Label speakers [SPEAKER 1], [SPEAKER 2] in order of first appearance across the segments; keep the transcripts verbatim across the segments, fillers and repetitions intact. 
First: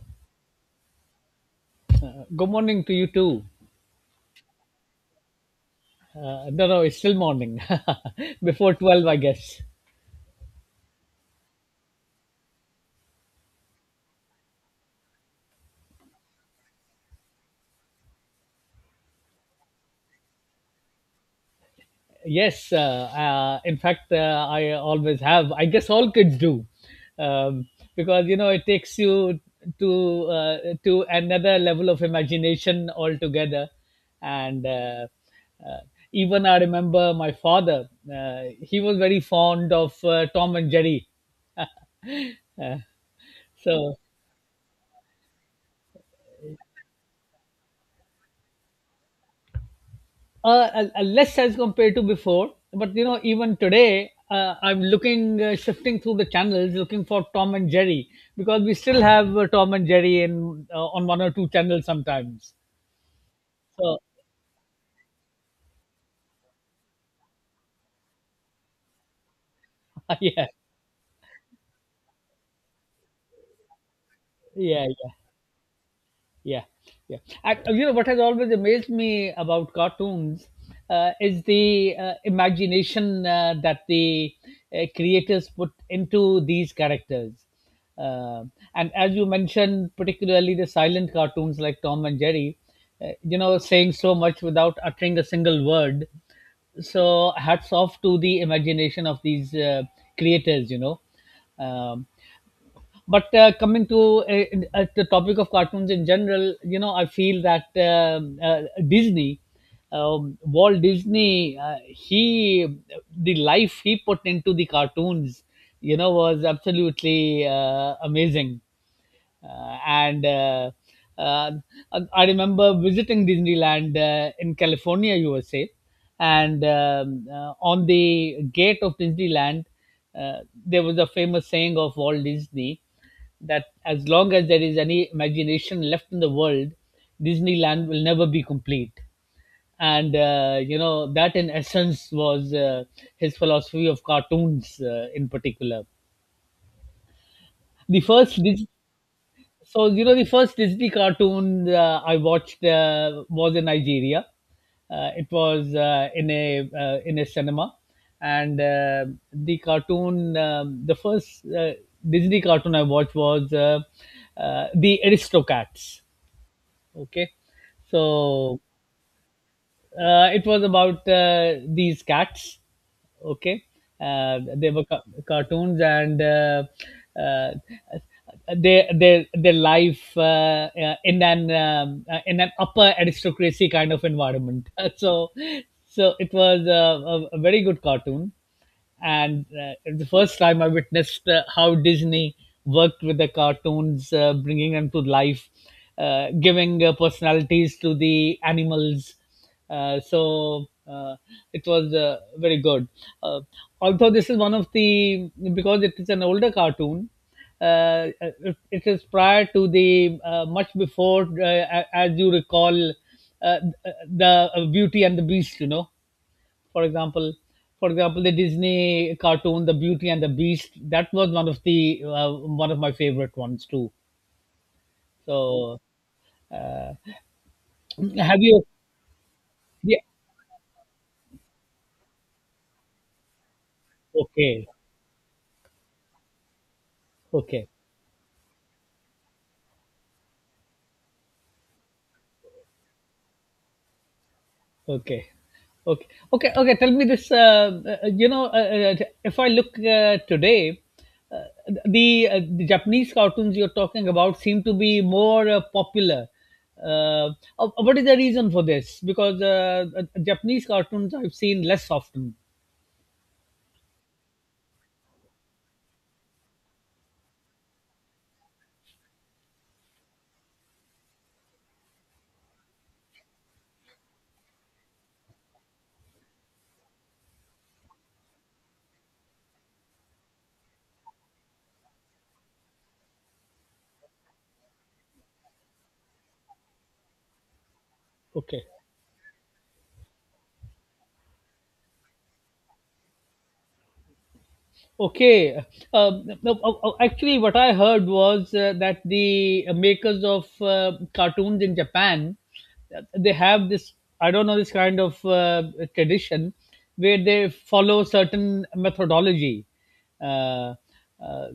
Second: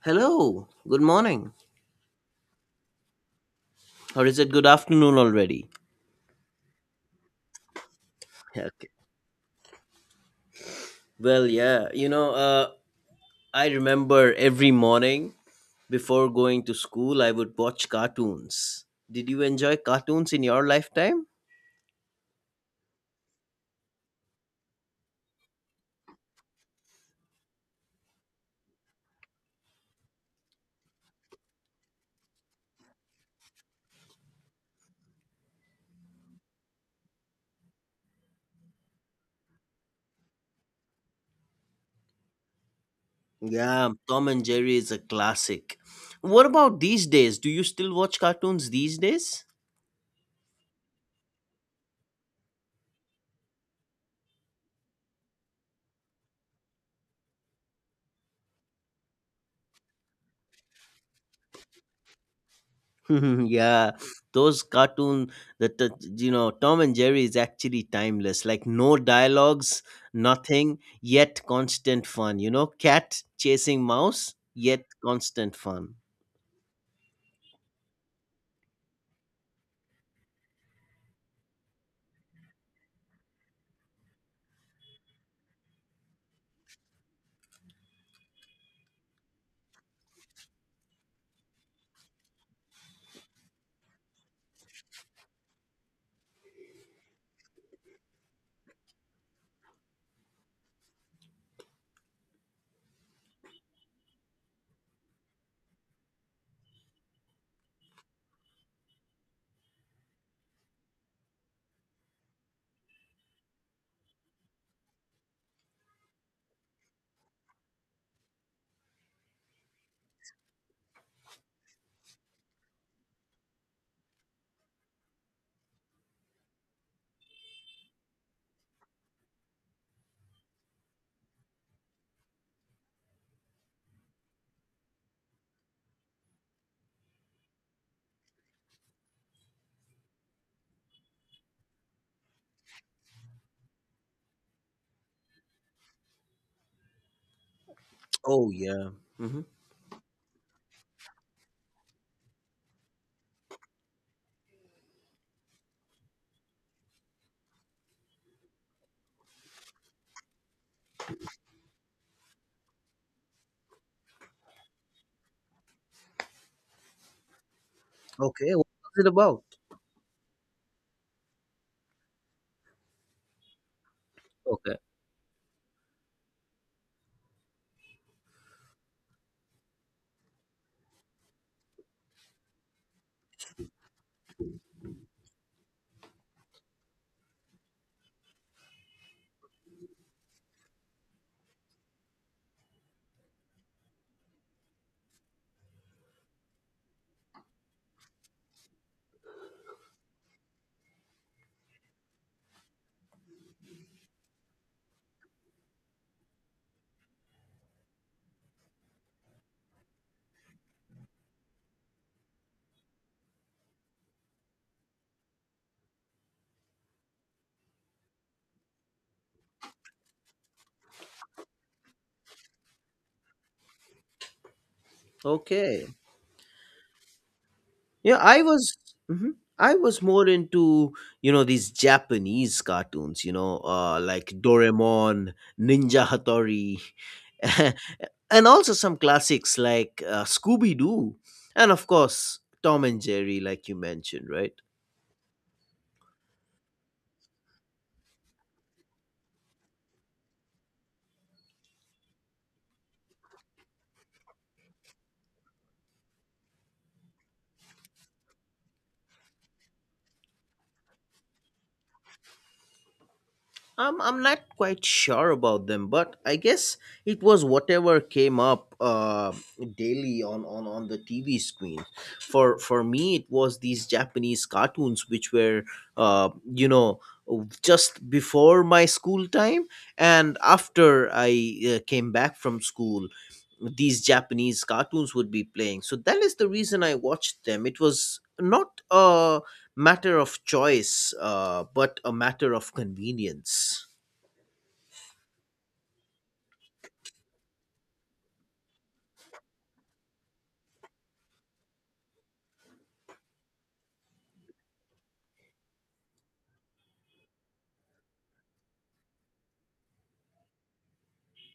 [SPEAKER 1] Hello, good morning.
[SPEAKER 2] Good morning to you too.
[SPEAKER 1] Or is it good afternoon already?
[SPEAKER 2] Uh, no, no, it's still morning.
[SPEAKER 1] Yeah,
[SPEAKER 2] Before
[SPEAKER 1] okay.
[SPEAKER 2] twelve, I guess.
[SPEAKER 1] Well, yeah, you know, uh, I remember every morning before going to school, I would watch cartoons. Did you enjoy cartoons in your lifetime?
[SPEAKER 2] Yes, uh, uh, in fact, uh, I always have. I guess all kids do. Um, because, you know, it takes you to, uh, to another level of imagination altogether. And uh, uh, Even I remember my father, uh, he was very fond of uh, Tom and Jerry.
[SPEAKER 1] Yeah,
[SPEAKER 2] So
[SPEAKER 1] Tom and Jerry is a classic. What about these days? Do you still watch cartoons these days?
[SPEAKER 2] Uh, uh, uh, less as compared to before, but you know, even today, uh, I'm looking, uh, shifting through the channels, looking for Tom and Jerry because we still have uh, Tom and Jerry in uh, on one or two channels sometimes.
[SPEAKER 1] Yeah,
[SPEAKER 2] So
[SPEAKER 1] those cartoon that that, you know Tom and Jerry is actually timeless. Like no dialogues,
[SPEAKER 2] yeah,
[SPEAKER 1] nothing, yet constant fun. You know, cat chasing mouse, yet
[SPEAKER 2] yeah, yeah.
[SPEAKER 1] constant fun.
[SPEAKER 2] Yeah, yeah. Ac You know what has always amazed me about cartoons uh, is the uh, imagination uh, that the uh, creators put into these characters. Uh, and as you mentioned, particularly the silent cartoons like Tom and Jerry, uh, you know, saying so much without uttering a single word. So hats off to the imagination of these uh, creators, you know. Um, but uh, coming to uh, uh, the topic of cartoons in general, you know, I feel that um uh, Disney, um, Walt Disney, uh, he the life he put into the cartoons, you know, was absolutely uh, amazing, uh, and uh, uh, I remember visiting Disneyland uh, in California, U S A, and um, uh, on the gate of Disneyland, uh, there was a famous saying of Walt Disney that as long as there is any imagination left in the world, Disneyland will never be complete. And uh, you know, that in essence was uh, his philosophy of cartoons, uh, in particular. The first
[SPEAKER 1] Oh,
[SPEAKER 2] Dis-
[SPEAKER 1] yeah. Hmm.
[SPEAKER 2] so you know, the first Disney cartoon uh, I watched uh, was in Nigeria. Uh, it was uh, in a uh, in a cinema, and uh, the cartoon, um, the first uh, Disney cartoon I watched was uh, uh, the Aristocats. Okay,
[SPEAKER 1] Okay.
[SPEAKER 2] so
[SPEAKER 1] What was it about?
[SPEAKER 2] uh, it was about uh, these cats, okay uh, they
[SPEAKER 1] Okay.
[SPEAKER 2] were ca- cartoons, and uh, uh, their their their life uh, uh, in an um, uh, in an upper aristocracy kind of environment. so so it was uh, a, a very good cartoon, and uh, the first time I witnessed uh, how Disney worked with the cartoons, uh, bringing them to life, uh, giving uh, personalities to the animals. Uh, so uh, it was uh, very good. Uh, Although this is one of the, because it is an older cartoon. Uh, it, it is prior to the, uh, much before, uh, a- as you recall, uh, the uh, Beauty and the Beast. You know, for example for example the Disney cartoon, the Beauty and the Beast, that was one of the uh, one of my favorite ones too. So
[SPEAKER 1] Okay. Yeah,
[SPEAKER 2] have
[SPEAKER 1] I
[SPEAKER 2] you
[SPEAKER 1] was. Mhm. I was
[SPEAKER 2] yeah
[SPEAKER 1] more into you know these Japanese cartoons, you know, uh, like
[SPEAKER 2] okay
[SPEAKER 1] Doraemon, Ninja Hattori,
[SPEAKER 2] okay
[SPEAKER 1] and also some classics like uh, Scooby Doo, and of course Tom and Jerry, like you mentioned, right?
[SPEAKER 2] okay okay okay okay Tell me this, uh, uh, you know, uh, uh, if i look uh, today, uh, the, uh, the Japanese cartoons you're talking about seem to be more uh, popular. Uh, uh, what is the reason for this? Because uh, uh, Japanese cartoons I've seen less often.
[SPEAKER 1] Um, I'm not quite sure about them, but I guess it was whatever came up uh, daily on, on, on the T V screen. For for me, it was these Japanese cartoons which were, uh, you know, just before my school time and after I uh, came back from school. These Japanese cartoons would be playing, so that is the reason I watched them. It was
[SPEAKER 2] Okay.
[SPEAKER 1] not a matter of choice, uh, but a matter of convenience.
[SPEAKER 2] Okay. Um, no, oh, oh, actually, what I heard was uh, that the makers of uh, cartoons in Japan, uh, they have this, I don't know, this kind of uh, tradition where they follow certain methodology, uh, uh,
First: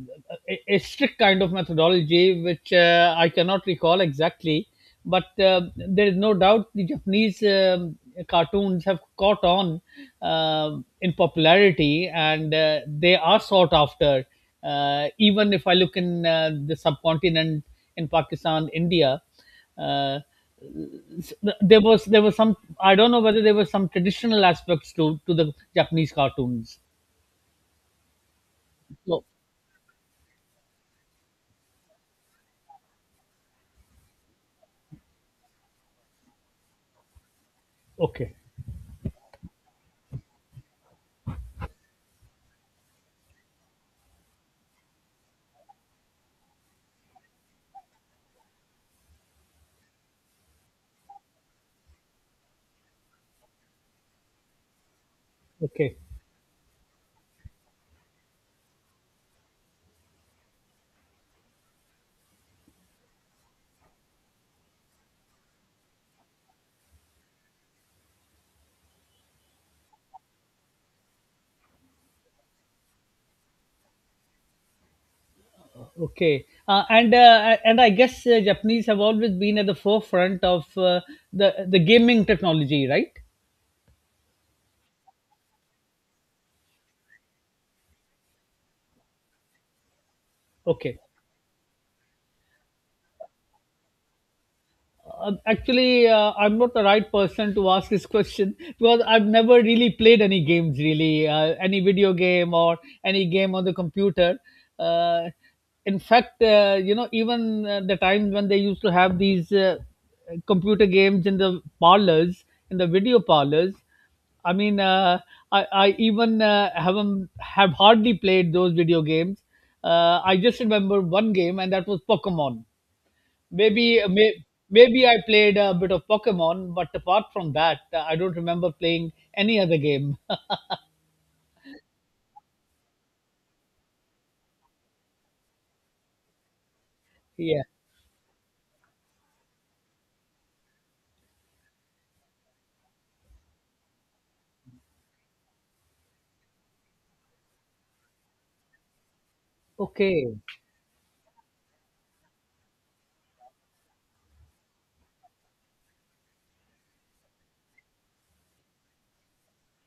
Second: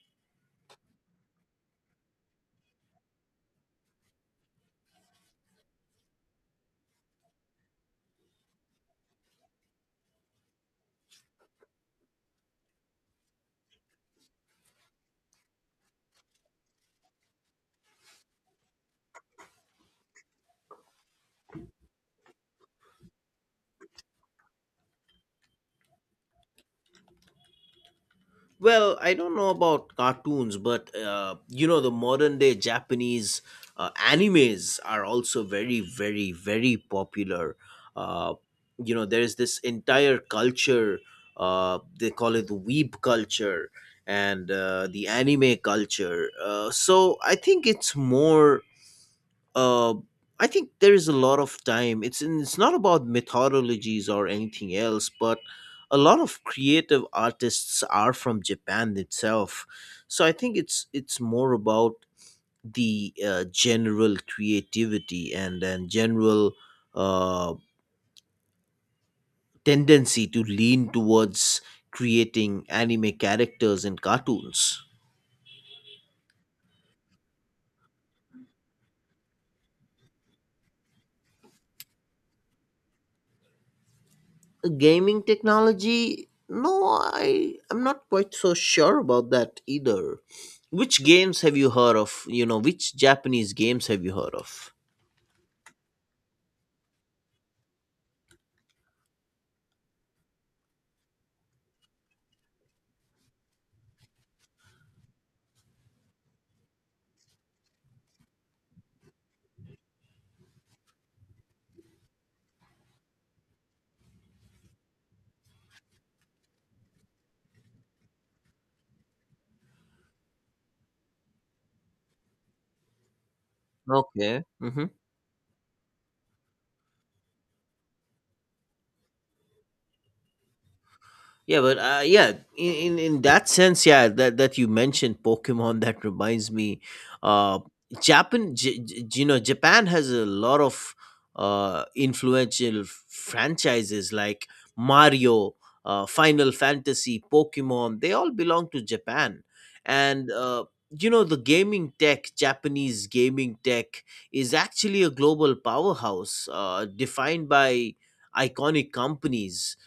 [SPEAKER 2] a, a strict kind of methodology, which uh, I cannot recall exactly. But uh, there is no doubt the Japanese um, cartoons have caught on um in popularity, and uh, they are sought after. Uh, even if I look in uh, the subcontinent, in Pakistan, India, uh, s- there was there was some, I don't know whether there were some traditional aspects to to the Japanese cartoons.
[SPEAKER 1] Well, I
[SPEAKER 2] So
[SPEAKER 1] don't know about cartoons, but uh, you know, the modern day Japanese uh, animes are also very, very, very popular. Uh,
[SPEAKER 2] okay,
[SPEAKER 1] you know, there's this entire culture, uh, they call it the weeb culture and uh, the anime culture. Uh, so I think it's more uh, I think there is a lot of time. It's it's not about methodologies or anything else, but a
[SPEAKER 2] okay.
[SPEAKER 1] lot of creative artists are from Japan itself. So I think it's it's more about the uh, general creativity and and general uh, tendency to lean towards creating anime characters and cartoons.
[SPEAKER 2] Okay, uh, and uh, and I guess uh, Japanese have always been at the forefront of uh, the the gaming technology, right?
[SPEAKER 1] Gaming technology? No, i i'm not quite so sure about that either.
[SPEAKER 2] Okay.
[SPEAKER 1] Which games have you heard of? You know which Japanese games have you heard of?
[SPEAKER 2] Uh, actually, uh, I'm not the right person to ask this question because I've never really played any games, really, uh, any video game or any game on the computer. Uh, in fact, uh, you know, even uh, the times when they used to have these uh, computer games in the parlors, in the video parlors, I mean, uh, I, I even uh, haven't have hardly played those video games. Uh, I just remember one game, and that was Pokemon. Maybe
[SPEAKER 1] Okay.
[SPEAKER 2] may,
[SPEAKER 1] Hmm.
[SPEAKER 2] Maybe I played a bit of Pokemon, but apart from that, uh, I don't remember playing any other game.
[SPEAKER 1] Yeah, but uh, yeah, in, in in that sense, yeah, that that you mentioned Pokemon, that reminds me, uh,
[SPEAKER 2] Yeah.
[SPEAKER 1] Japan, J- J- you know, Japan has a lot of uh influential franchises like Mario, uh, Final Fantasy, Pokemon. They all belong to Japan, and
[SPEAKER 2] Okay.
[SPEAKER 1] uh, you know, the gaming tech, Japanese gaming tech, is actually a global powerhouse, uh, defined by iconic companies.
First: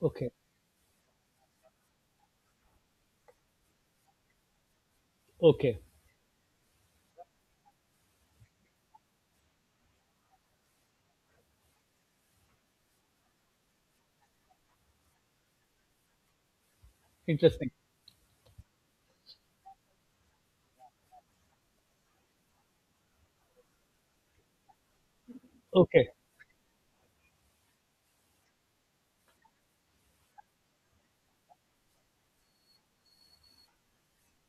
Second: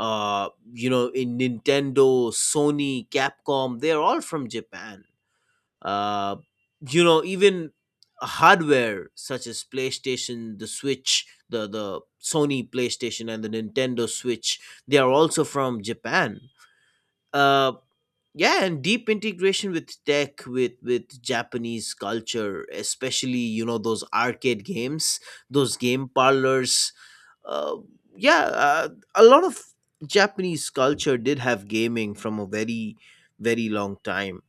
[SPEAKER 2] Okay.
[SPEAKER 1] you know, in Nintendo, Sony, Capcom, they're all from Japan.
[SPEAKER 2] Okay.
[SPEAKER 1] uh you know, even hardware such as PlayStation, the Switch, the the Sony PlayStation and the Nintendo Switch, they are also from Japan.
[SPEAKER 2] Interesting.
[SPEAKER 1] uh yeah, and deep integration with tech, with with Japanese culture, especially you know those arcade games, those
[SPEAKER 2] Okay.
[SPEAKER 1] game parlors. uh, yeah, uh, a lot of Japanese culture did have gaming from a very, very long time.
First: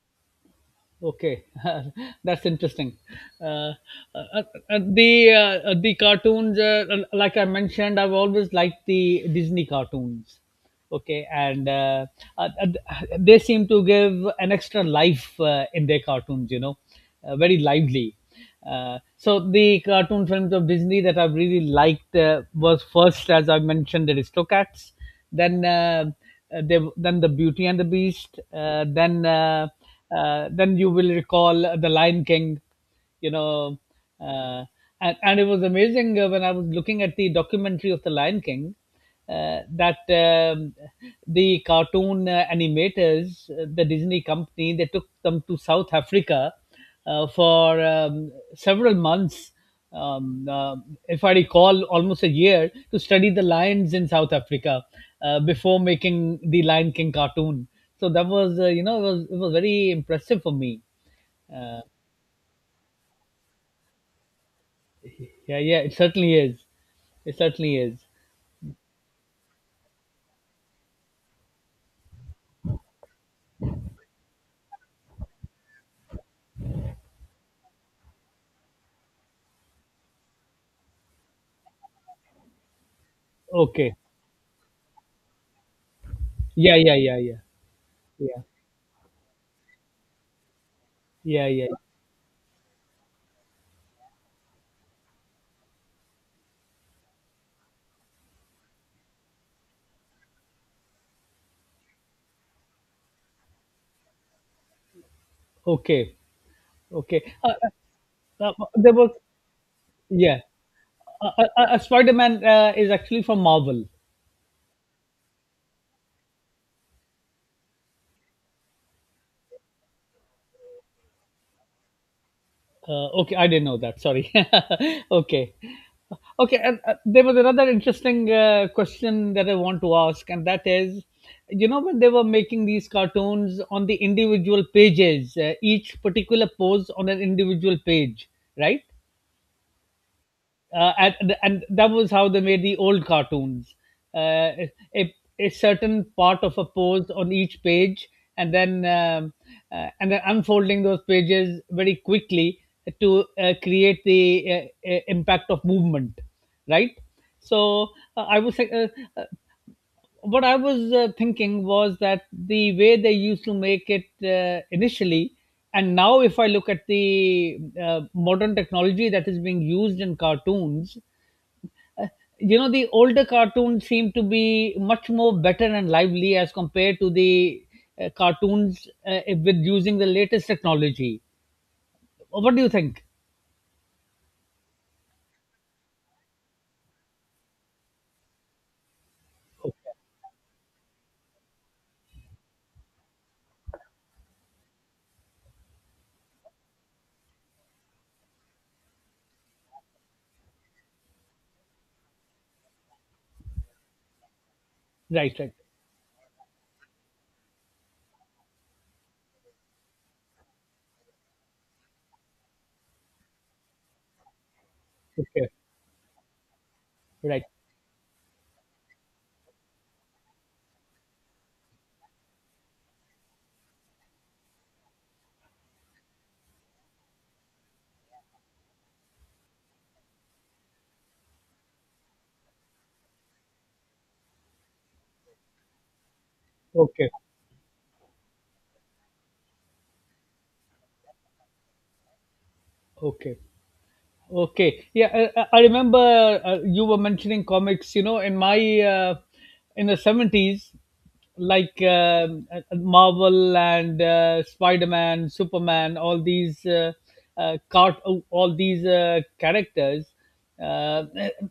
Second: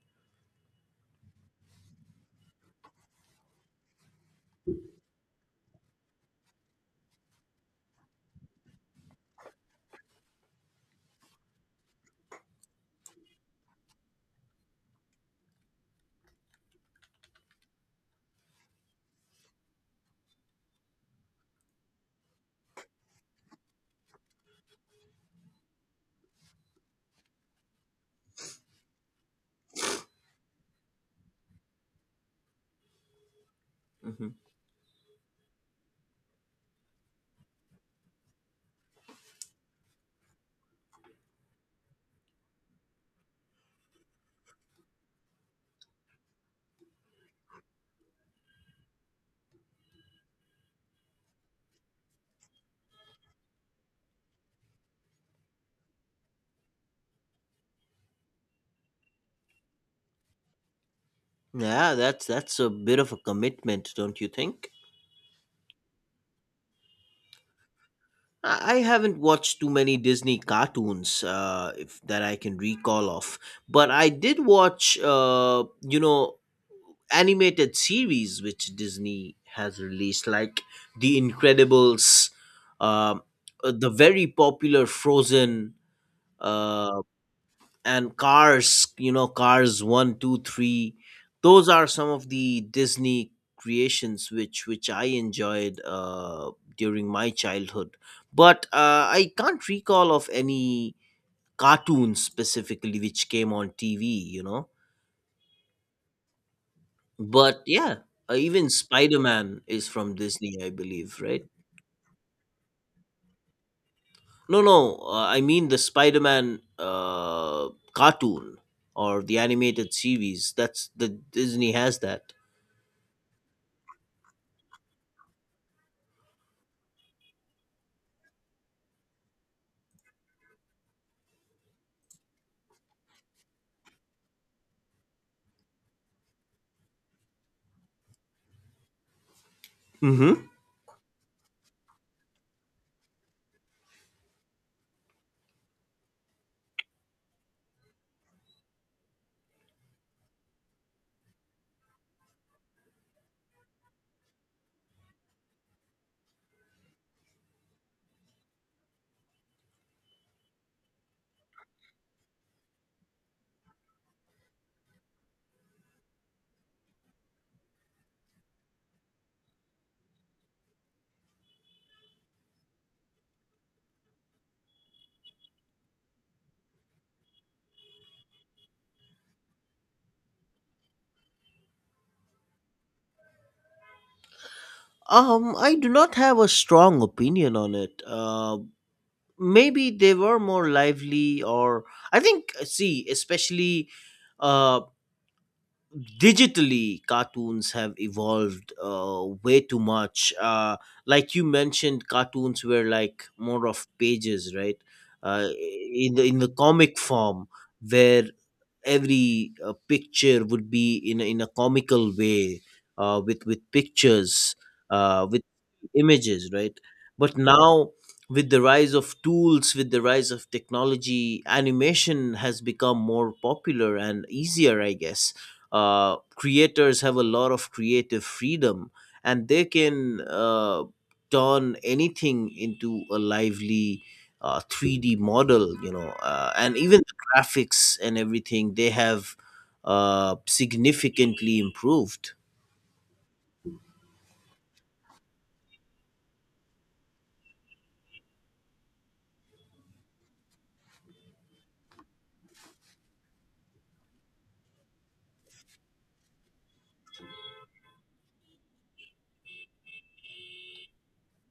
[SPEAKER 2] Okay. That's interesting. Uh, uh, uh, the uh, uh, the cartoons, uh, l- like I mentioned, I've always liked the Disney cartoons. Okay, and uh, uh, uh, they seem to give an extra life uh, in their cartoons. You know, uh, very lively. Uh, so the cartoon films of Disney that I really liked uh, was first, as I mentioned, Aristocats, then uh, uh, they, then the Beauty and the Beast, uh, then uh, uh, then you will recall uh, the Lion King, you know,
[SPEAKER 1] Hmm.
[SPEAKER 2] uh, and, and it was amazing uh, when I was looking at the documentary of the Lion King. Uh, that um, The cartoon uh, animators, uh, the Disney company, they took them to South Africa uh, for um, several months, um, uh, if I recall, almost a year, to study the lions in South Africa uh, before making the Lion King cartoon. So that was, uh, you know, it was, it was very impressive for me.
[SPEAKER 1] Yeah, that's that's a bit of a commitment, don't you think?
[SPEAKER 2] Yeah, yeah, it certainly is. It certainly is.
[SPEAKER 1] I I haven't watched too many Disney cartoons uh, if, that I can recall of, but I did watch, uh, you know, animated series which Disney has released, like The Incredibles, um, uh, the
[SPEAKER 2] Okay.
[SPEAKER 1] very popular Frozen,
[SPEAKER 2] Yeah, yeah,
[SPEAKER 1] uh,
[SPEAKER 2] yeah, yeah,
[SPEAKER 1] and
[SPEAKER 2] yeah,
[SPEAKER 1] cars, you know, cars one two three.
[SPEAKER 2] yeah,
[SPEAKER 1] Those
[SPEAKER 2] yeah.
[SPEAKER 1] are some of the Disney creations which which I enjoyed uh during my childhood, but uh I can't recall of any cartoons specifically which came on TV, you know.
[SPEAKER 2] Okay, okay. Uh,
[SPEAKER 1] But yeah, uh,
[SPEAKER 2] uh, uh,
[SPEAKER 1] even
[SPEAKER 2] there was,
[SPEAKER 1] Spider-Man is from
[SPEAKER 2] yeah.
[SPEAKER 1] Disney, I believe,
[SPEAKER 2] Uh,
[SPEAKER 1] right?
[SPEAKER 2] uh, uh, Spider Man uh, is actually from Marvel.
[SPEAKER 1] No no uh, I mean the Spider-Man uh cartoon or the animated series, that's the Disney has that.
[SPEAKER 2] Uh, okay, I didn't know that. Sorry. Okay. Okay, and uh, there was another interesting uh, question that I want to ask, and that is, you know, when they were making these cartoons on the individual pages, uh, each particular pose on an individual page, right?
[SPEAKER 1] Hmm.
[SPEAKER 2] Uh, and, and that was how they made the old cartoons. Uh, a, a certain part of a pose on each page, and then um, uh, and then unfolding those pages very quickly to uh, create the uh, uh, impact of movement, right? So uh, I was uh, uh, what I was uh, thinking was that the way they used to make it uh, initially, and now if I look at the uh, modern technology that is being used in cartoons, you know, the older cartoons seem to be much more better and lively as compared to the uh, cartoons uh, with using the latest technology. What do you think?
[SPEAKER 1] Um, I do not have a strong opinion on it. Uh,
[SPEAKER 2] Oh,
[SPEAKER 1] maybe they were more lively, or I think, uh, see, especially uh, digitally, cartoons have evolved uh, way too much. Uh, like you mentioned, cartoons were like more of pages, right?
[SPEAKER 2] right
[SPEAKER 1] Uh,
[SPEAKER 2] right
[SPEAKER 1] in the in the comic form, where every uh, picture would be in a- in a comical way, uh, with with pictures. Uh, with
[SPEAKER 2] okay
[SPEAKER 1] images, right? But
[SPEAKER 2] right
[SPEAKER 1] now with the rise of tools, with the rise of technology, animation has become more popular and easier, I guess. Uh, creators have a lot of creative freedom, and they can uh, turn anything into a lively uh, three D model, you know, uh, and even
[SPEAKER 2] okay
[SPEAKER 1] the graphics and everything they have uh, significantly improved.
[SPEAKER 2] okay Okay. Yeah, I, I I remember uh, you were mentioning comics. You know, in my uh, in the seventies, like um, uh, Marvel and uh, Spider Man, Superman, all these uh, uh, cart- all these uh, characters, uh,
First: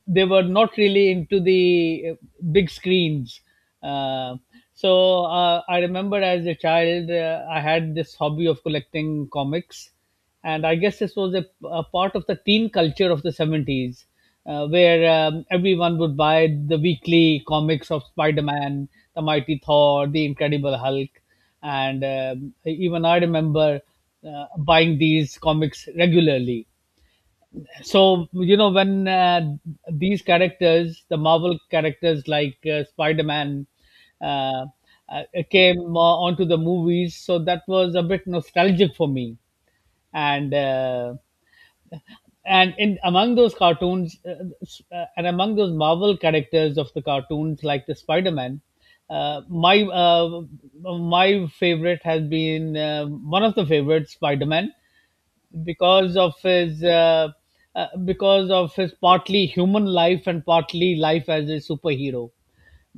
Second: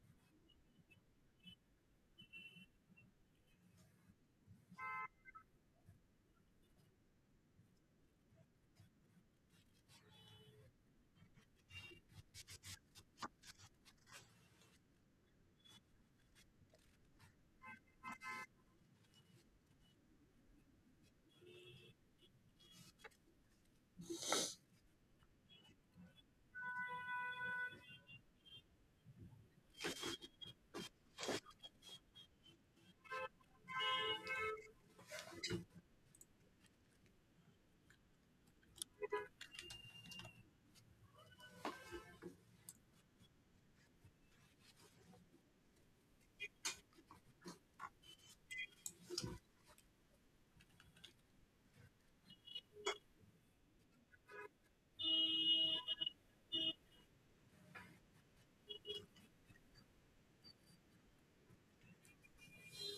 [SPEAKER 2] they were not really into the uh, big screens. Uh, so uh, I remember as a child, uh, I had this hobby of collecting comics, and I guess this was a, a part of the teen culture of the seventies, uh, where um, everyone would buy the weekly comics of Spider Man, the Mighty Thor, the Incredible Hulk, and um, even I remember uh, buying these comics regularly. So, you know, when uh, these characters, the Marvel characters like uh, Spider Man, uh, uh, came uh, onto the movies, so that was a bit nostalgic for me, and uh, and in among those cartoons, uh, uh, and among those Marvel characters of the cartoons like the Spider-Man, uh, my uh, my favorite has been uh, one of the favorites, Spider-Man, because of his uh, uh, because of his partly human life and partly life as a superhero,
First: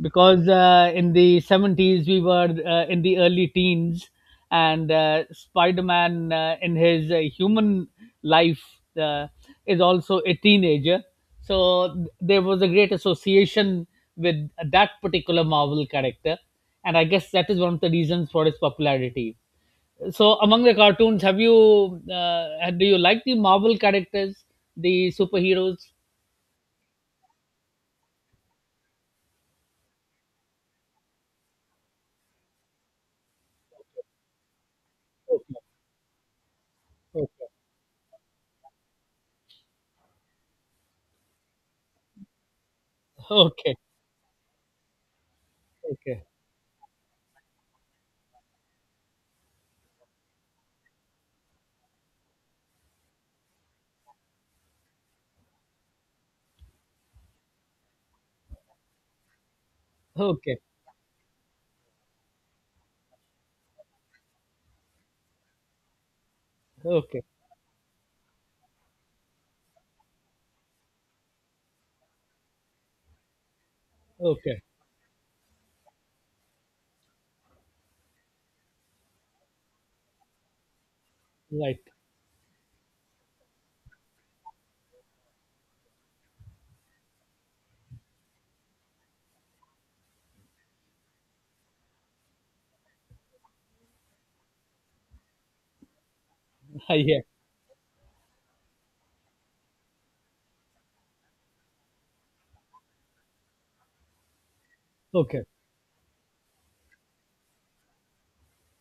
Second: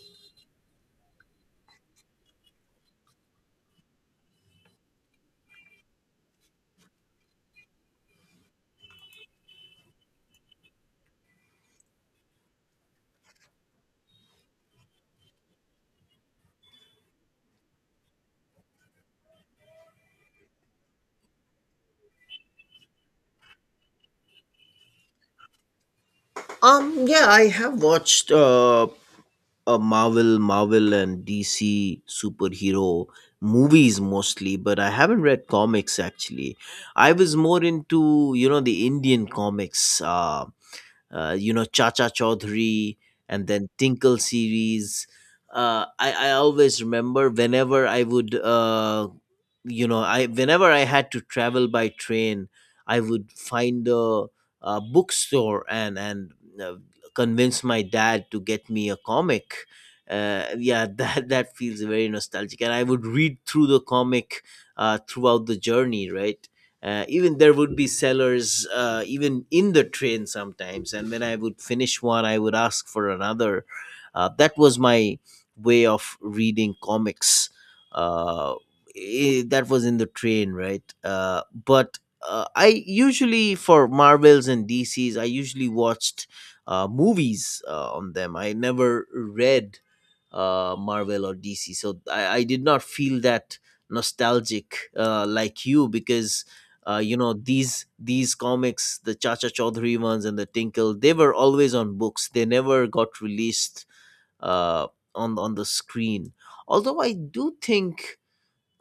[SPEAKER 2] because uh, in the seventies we were uh, in the early teens, and uh, Spider-Man uh, in his uh, human life uh, is also a teenager. So th- there was a great association with that particular Marvel character, and I guess that is one of the reasons for its popularity. So among the cartoons, have you uh, do you like the Marvel characters, the superheroes?
[SPEAKER 1] um Yeah, I have watched uh, a Marvel, Marvel and D C superhero movies mostly, but I haven't read comics actually. I was more into you know the Indian comics. Uh, uh, you know, Chacha Chaudhary and then
[SPEAKER 2] okay
[SPEAKER 1] Tinkle series. Uh,
[SPEAKER 2] okay
[SPEAKER 1] I I always remember whenever I would uh, you know I whenever I had to travel by train, I would find a, a bookstore and and uh, convince my dad to get me a comic. Uh,
[SPEAKER 2] okay okay
[SPEAKER 1] yeah, that that feels very nostalgic, and I would read through the comic uh, throughout the journey, right? Uh,
[SPEAKER 2] okay okay
[SPEAKER 1] even there would be sellers uh, even in the train sometimes, and when I would finish one, I would ask for another. Uh, that
[SPEAKER 2] okay
[SPEAKER 1] was my way of reading comics. Uh, i that was in the train, right? uh,
[SPEAKER 2] Right.
[SPEAKER 1] but uh, i usually for Marvels and DC's, I usually watched uh, movies uh, on them, I never read uh, Marvel or DC. So I, I did not feel that nostalgic uh, like you because
[SPEAKER 2] Ah,
[SPEAKER 1] uh, you
[SPEAKER 2] yeah.
[SPEAKER 1] know, these these comics, the Chacha Chaudhary ones and the Tinkle, they were always on books, they never got released uh, on
[SPEAKER 2] Okay.
[SPEAKER 1] on the screen. Although I do think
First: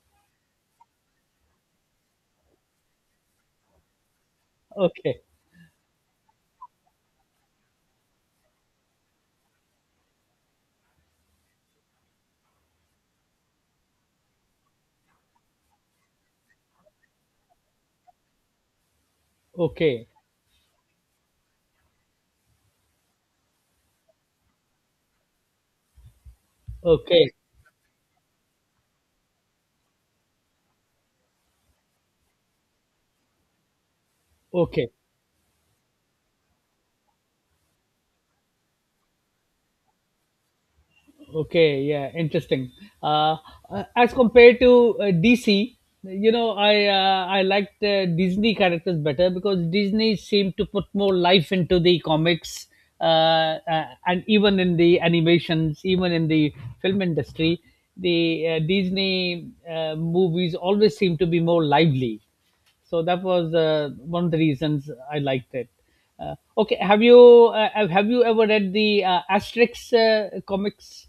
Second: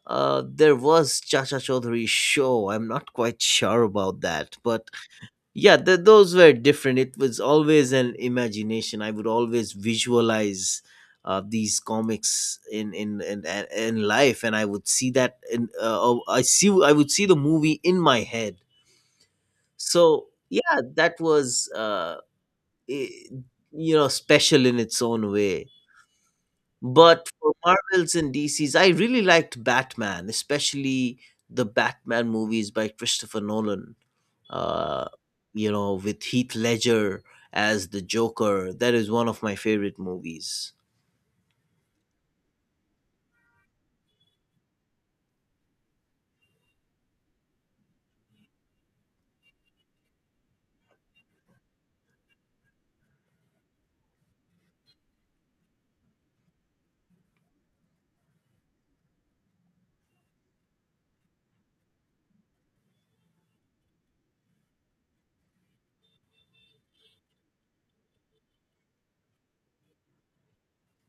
[SPEAKER 1] uh, there was Chacha Chaudhary show. I'm not quite sure about that, but
[SPEAKER 2] Okay.
[SPEAKER 1] yeah, th- those were different. It was always an imagination. I would always visualize uh, these comics in in, in in life, and I would see that in uh, oh, I see, I would see the movie in my head.
[SPEAKER 2] Okay. Okay.
[SPEAKER 1] So yeah that was uh i- you know, special in its own way. But
[SPEAKER 2] Okay.
[SPEAKER 1] for Marvels and DC's, I really liked Batman, especially the Batman movies by Christopher Nolan,
[SPEAKER 2] Okay.
[SPEAKER 1] uh you know, with Heath Ledger as the Joker. That is one of my favorite movies.
[SPEAKER 2] Okay, yeah, interesting. Uh, uh, as compared to uh, D C, you know, I uh, I liked uh, Disney characters better because Disney seemed to put more life into the comics, uh, uh, and even in the animations, even in the film industry, the uh, Disney uh, movies always seem to be more lively. So that was uh, one of the reasons I liked it. Uh, okay, have you uh, have you ever read the uh, Asterix uh, comics?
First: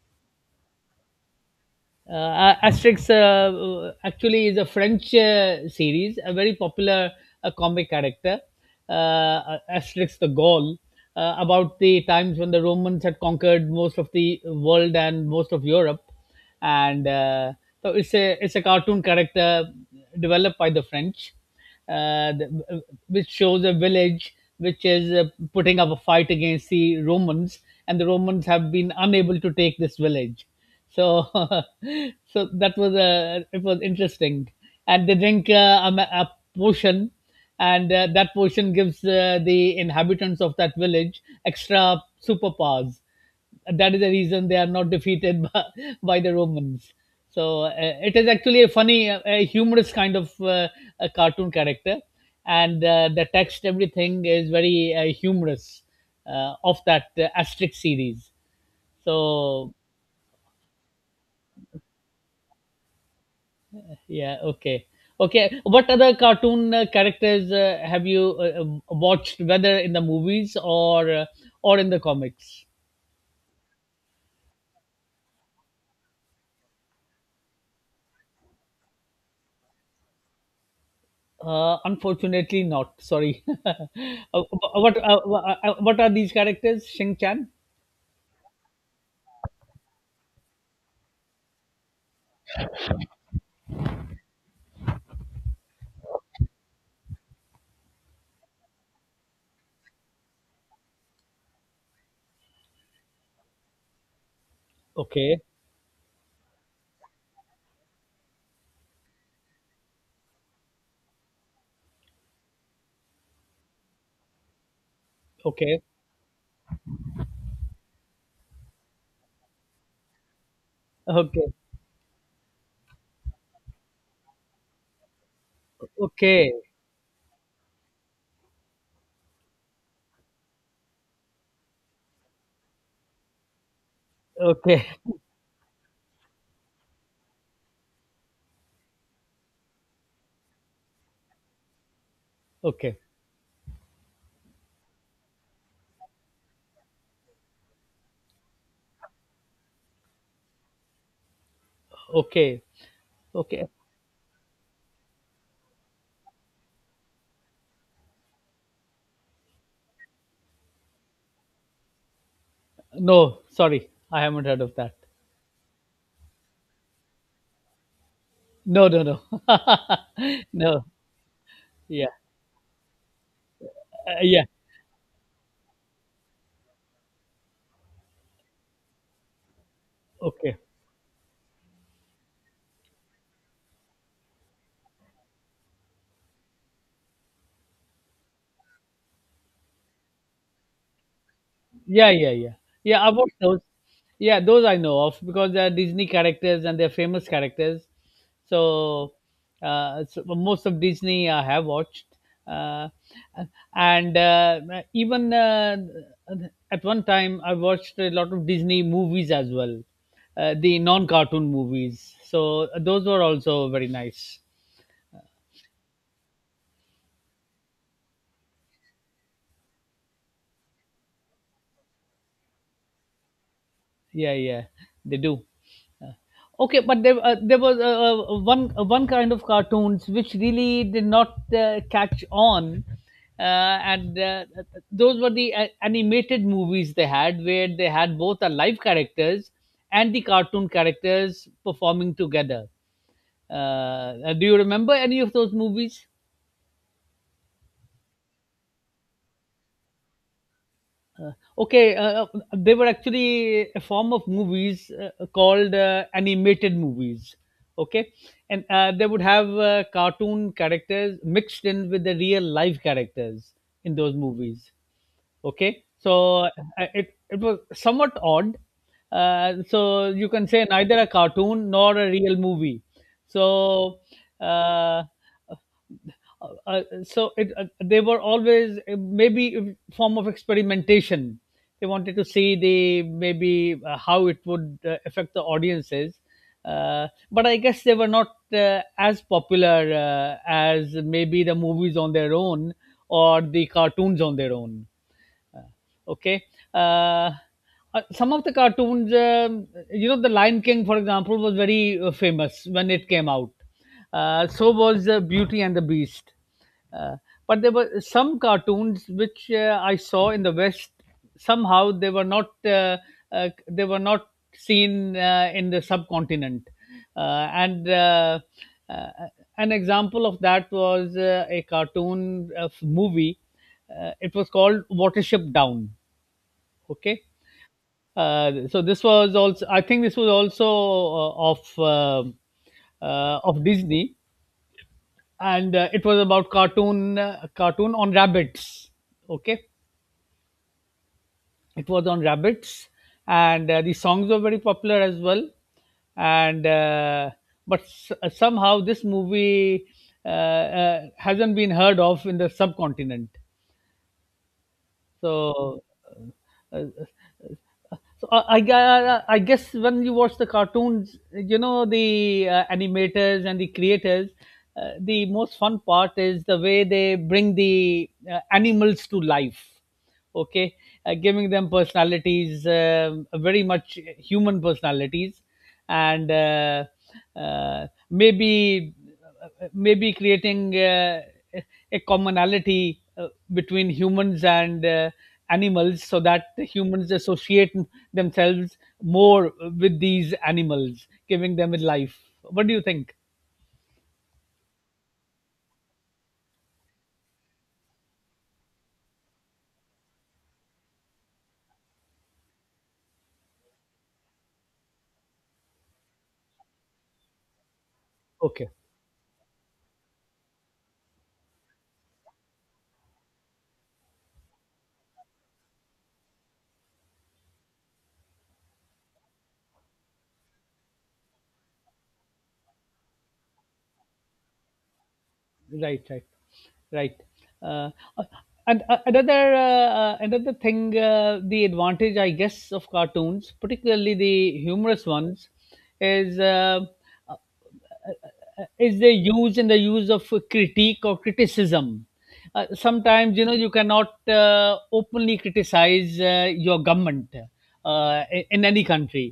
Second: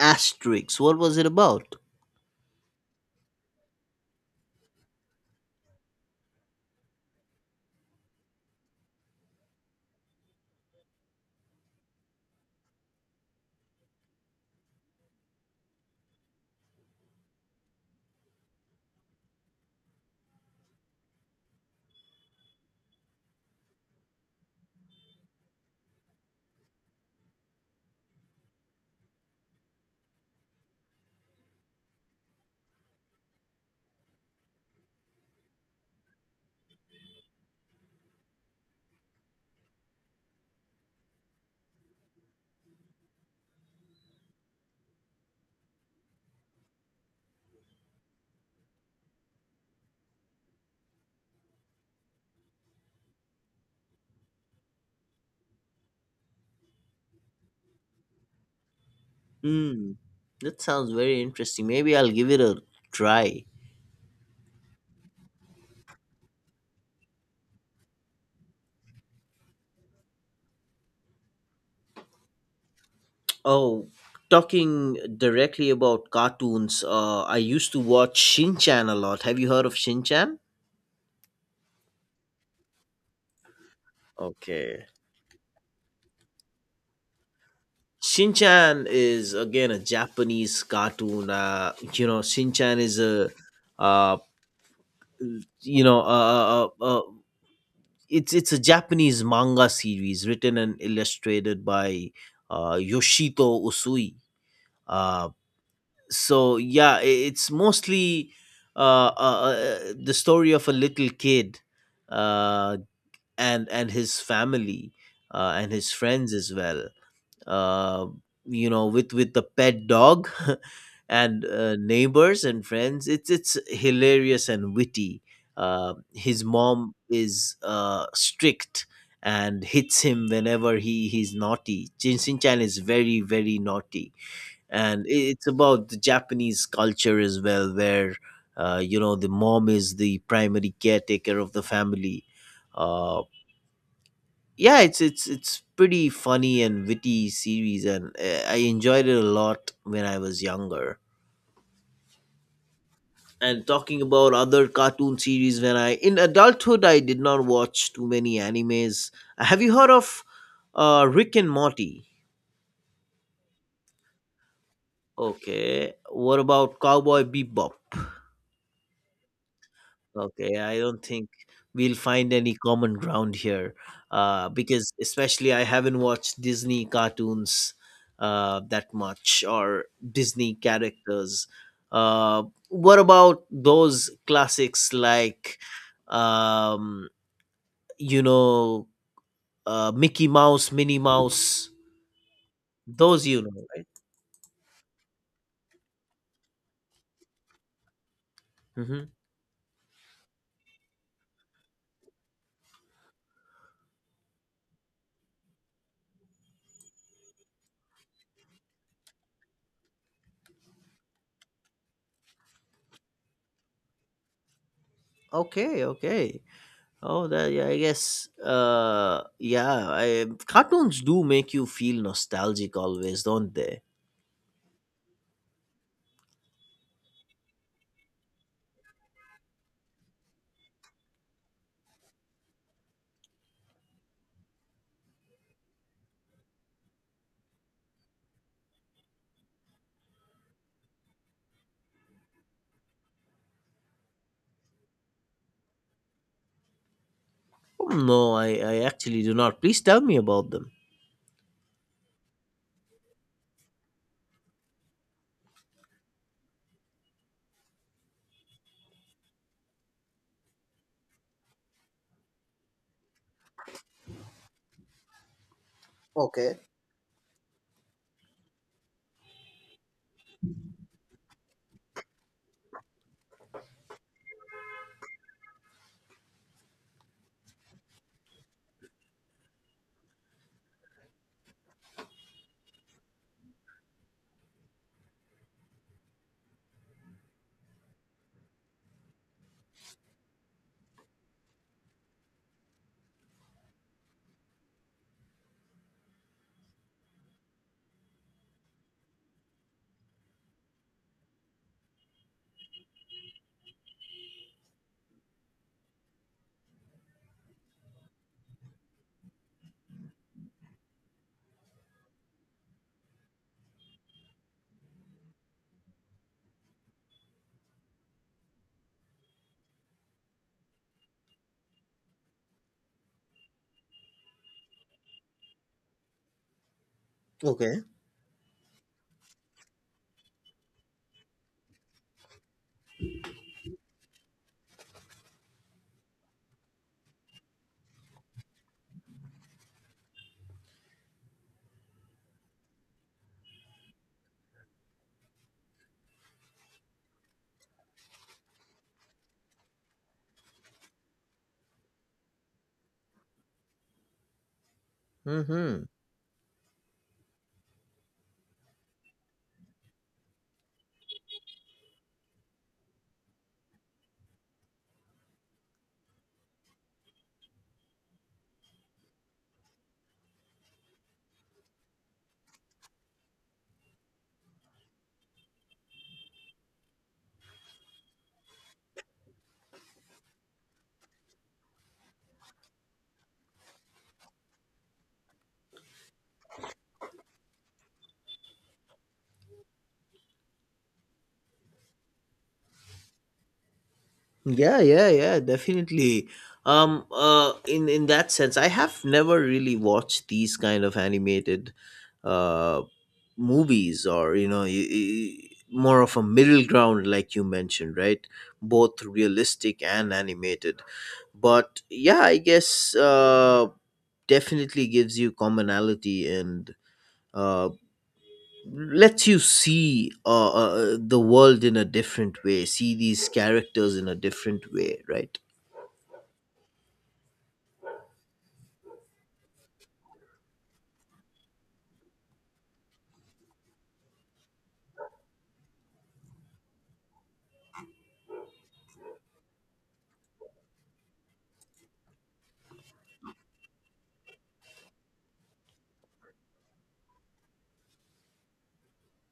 [SPEAKER 1] Asterix? What was it about?
[SPEAKER 2] Uh, Asterix uh, actually is a French uh, series, a very popular uh, comic character, uh, Asterix the Gaul, uh, about the times when the Romans had conquered most of the world and most of Europe, and uh, so it's a it's a cartoon character developed by the French, uh, the, which shows a village which is uh, putting up a fight against the Romans, and the Romans have been unable to take this village so, so that was a it was interesting, and they drink uh, a, ma- a potion, and uh, that potion gives uh, the inhabitants of that village extra superpowers. That is the reason they are not defeated by, by the Romans. So uh, it is actually a funny, uh, a humorous kind of uh, a cartoon character, and uh, the text everything is very uh, humorous uh, of that uh, asterisk series. So
[SPEAKER 1] Hmm, that sounds very interesting, maybe I'll give it a try.
[SPEAKER 2] yeah, okay. Okay, what other cartoon uh, characters uh, have you uh, um, watched, whether in the movies or uh, or in the comics?
[SPEAKER 1] Oh, talking directly about cartoons, uh, I used to watch Shin Chan a lot. Have you heard of Shin Chan?
[SPEAKER 2] Uh, unfortunately, not. Sorry. Uh,
[SPEAKER 1] Okay.
[SPEAKER 2] what uh, uh, uh, what are these characters? Shing Chan.
[SPEAKER 1] Shin Chan is again a Japanese cartoon. Uh, you know, Shin Chan is a, uh, you know, uh, uh, uh, it's it's a Japanese manga series written and illustrated by uh, Yoshito Usui. Um,
[SPEAKER 2] Okay,
[SPEAKER 1] so yeah, i- it's mostly uh, uh, uh, the story of a little kid uh, and and his family uh, and
[SPEAKER 2] okay,
[SPEAKER 1] his friends as well, uh, you know, with with the pet dog and
[SPEAKER 2] okay,
[SPEAKER 1] uh, neighbors and friends. it's it's hilarious and witty. Uh, his
[SPEAKER 2] okay,
[SPEAKER 1] mom is uh, strict and hits him whenever he he's naughty. Jin Chan is very very naughty,
[SPEAKER 2] okay,
[SPEAKER 1] and i- it's about the Japanese culture as well, where uh, you know, the mom is the primary caretaker of the family.
[SPEAKER 2] okay,
[SPEAKER 1] uh, yeah, it's it's it's pretty funny and witty series, and uh, I enjoyed it a lot when I was younger.
[SPEAKER 2] okay,
[SPEAKER 1] And
[SPEAKER 2] okay.
[SPEAKER 1] talking about other cartoon series, when I in adulthood, I did not watch too many animes. Have you heard of uh, Rick and Morty?
[SPEAKER 2] No, sorry, I haven't heard of that.
[SPEAKER 1] Okay, what about Cowboy Bebop?
[SPEAKER 2] No, no, no,
[SPEAKER 1] Okay, I
[SPEAKER 2] no.
[SPEAKER 1] don't think we'll
[SPEAKER 2] Yeah,
[SPEAKER 1] find any common ground here,
[SPEAKER 2] uh, yeah.
[SPEAKER 1] uh, because especially I haven't watched Disney cartoons uh, that much or Disney
[SPEAKER 2] Okay.
[SPEAKER 1] characters. Uh, what about those classics like, um, you know, uh, Mickey Mouse, Minnie Mouse?
[SPEAKER 2] Yeah, yeah, yeah. Yeah,
[SPEAKER 1] Those
[SPEAKER 2] about
[SPEAKER 1] you
[SPEAKER 2] those.
[SPEAKER 1] know, right?
[SPEAKER 2] Yeah, those I know of because they are Disney characters and they're famous characters. So,
[SPEAKER 1] Hmm.
[SPEAKER 2] uh, so most of Disney I have watched. Uh, and uh, even uh, At one time, I watched a lot of Disney movies as well, uh, the non cartoon movies. So, those were also very nice.
[SPEAKER 1] Okay, okay. Oh, that, yeah, I guess. Uh, yeah, I, cartoons do make you feel nostalgic always, don't they?
[SPEAKER 2] Yeah, yeah, they do. Uh, okay, but there uh, there was uh, uh, one uh, one kind of cartoons which really did not uh, catch on uh, and uh, those were the uh, animated movies they had where they had both the live characters and the cartoon characters performing together. Uh, uh, do you remember any of those movies?
[SPEAKER 1] Oh, no, I, I actually do not. Please tell me about them.
[SPEAKER 2] Okay, uh, uh, they were actually a form of movies uh, called uh, animated movies. Okay, and uh, they would have uh, cartoon characters mixed in with the real life characters in those movies, okay. So
[SPEAKER 1] Okay.
[SPEAKER 2] I- it, it was somewhat odd, uh, so you can say neither a cartoon nor a real movie. So uh, uh, uh, so it, uh, they were always uh, maybe a form of experimentation. They wanted to see the maybe uh, how it would uh, affect the audiences, uh, but I guess they were not uh, as popular uh, as maybe the movies on their own or the cartoons on their own. uh, okay. Uh, uh, some of the cartoons, um, you know, The Lion King, for example, was very uh, famous when it came out. Uh, so was uh, Beauty and the Beast. Uh, but there were some cartoons which uh, I saw in the West. Somehow they were not uh, uh, they were not seen uh, in the subcontinent, uh, and uh, uh, an example of that was uh, a cartoon uh, movie, uh, it was called Watership Down, okay.
[SPEAKER 1] Okay.
[SPEAKER 2] Uh, so this was also, I think this was also uh, of uh, uh, of Disney, and uh, it was about cartoon uh, cartoon on rabbits, okay. It was on rabbits, and uh, the songs were very popular as well, and uh, but s- uh, somehow this movie uh, uh, hasn't been heard of in the subcontinent. So
[SPEAKER 1] Mm-hmm.
[SPEAKER 2] uh, uh, so I, I, I I guess when you watch the cartoons, you know the uh, animators and the creators, uh, the most fun part is the way they bring the uh, animals to life, okay, uh, giving them personalities, um, very much human personalities, and uh, uh, maybe maybe creating uh, a commonality uh, between humans and uh, animals, so that the humans associate themselves more with these animals, giving them a life. What do you think?
[SPEAKER 1] Yeah, yeah, yeah, definitely. Um, uh, in in that sense, I have never really watched these kind of animated, uh, movies, or you know, y- y- more of a middle ground, like you mentioned, right?
[SPEAKER 2] Okay.
[SPEAKER 1] Both realistic and animated. But yeah, I guess uh definitely gives you commonality and uh lets you see uh, uh the world in a different way, see these characters in a different way, right?
[SPEAKER 2] Right, right, right. Uh, uh, and uh, Another uh, uh, another thing, uh, the advantage I guess of cartoons, particularly the humorous ones, is uh, uh, uh, uh, is the use and the use of critique or criticism. Uh, sometimes you know you cannot uh, openly criticize uh, your government uh, in in any country,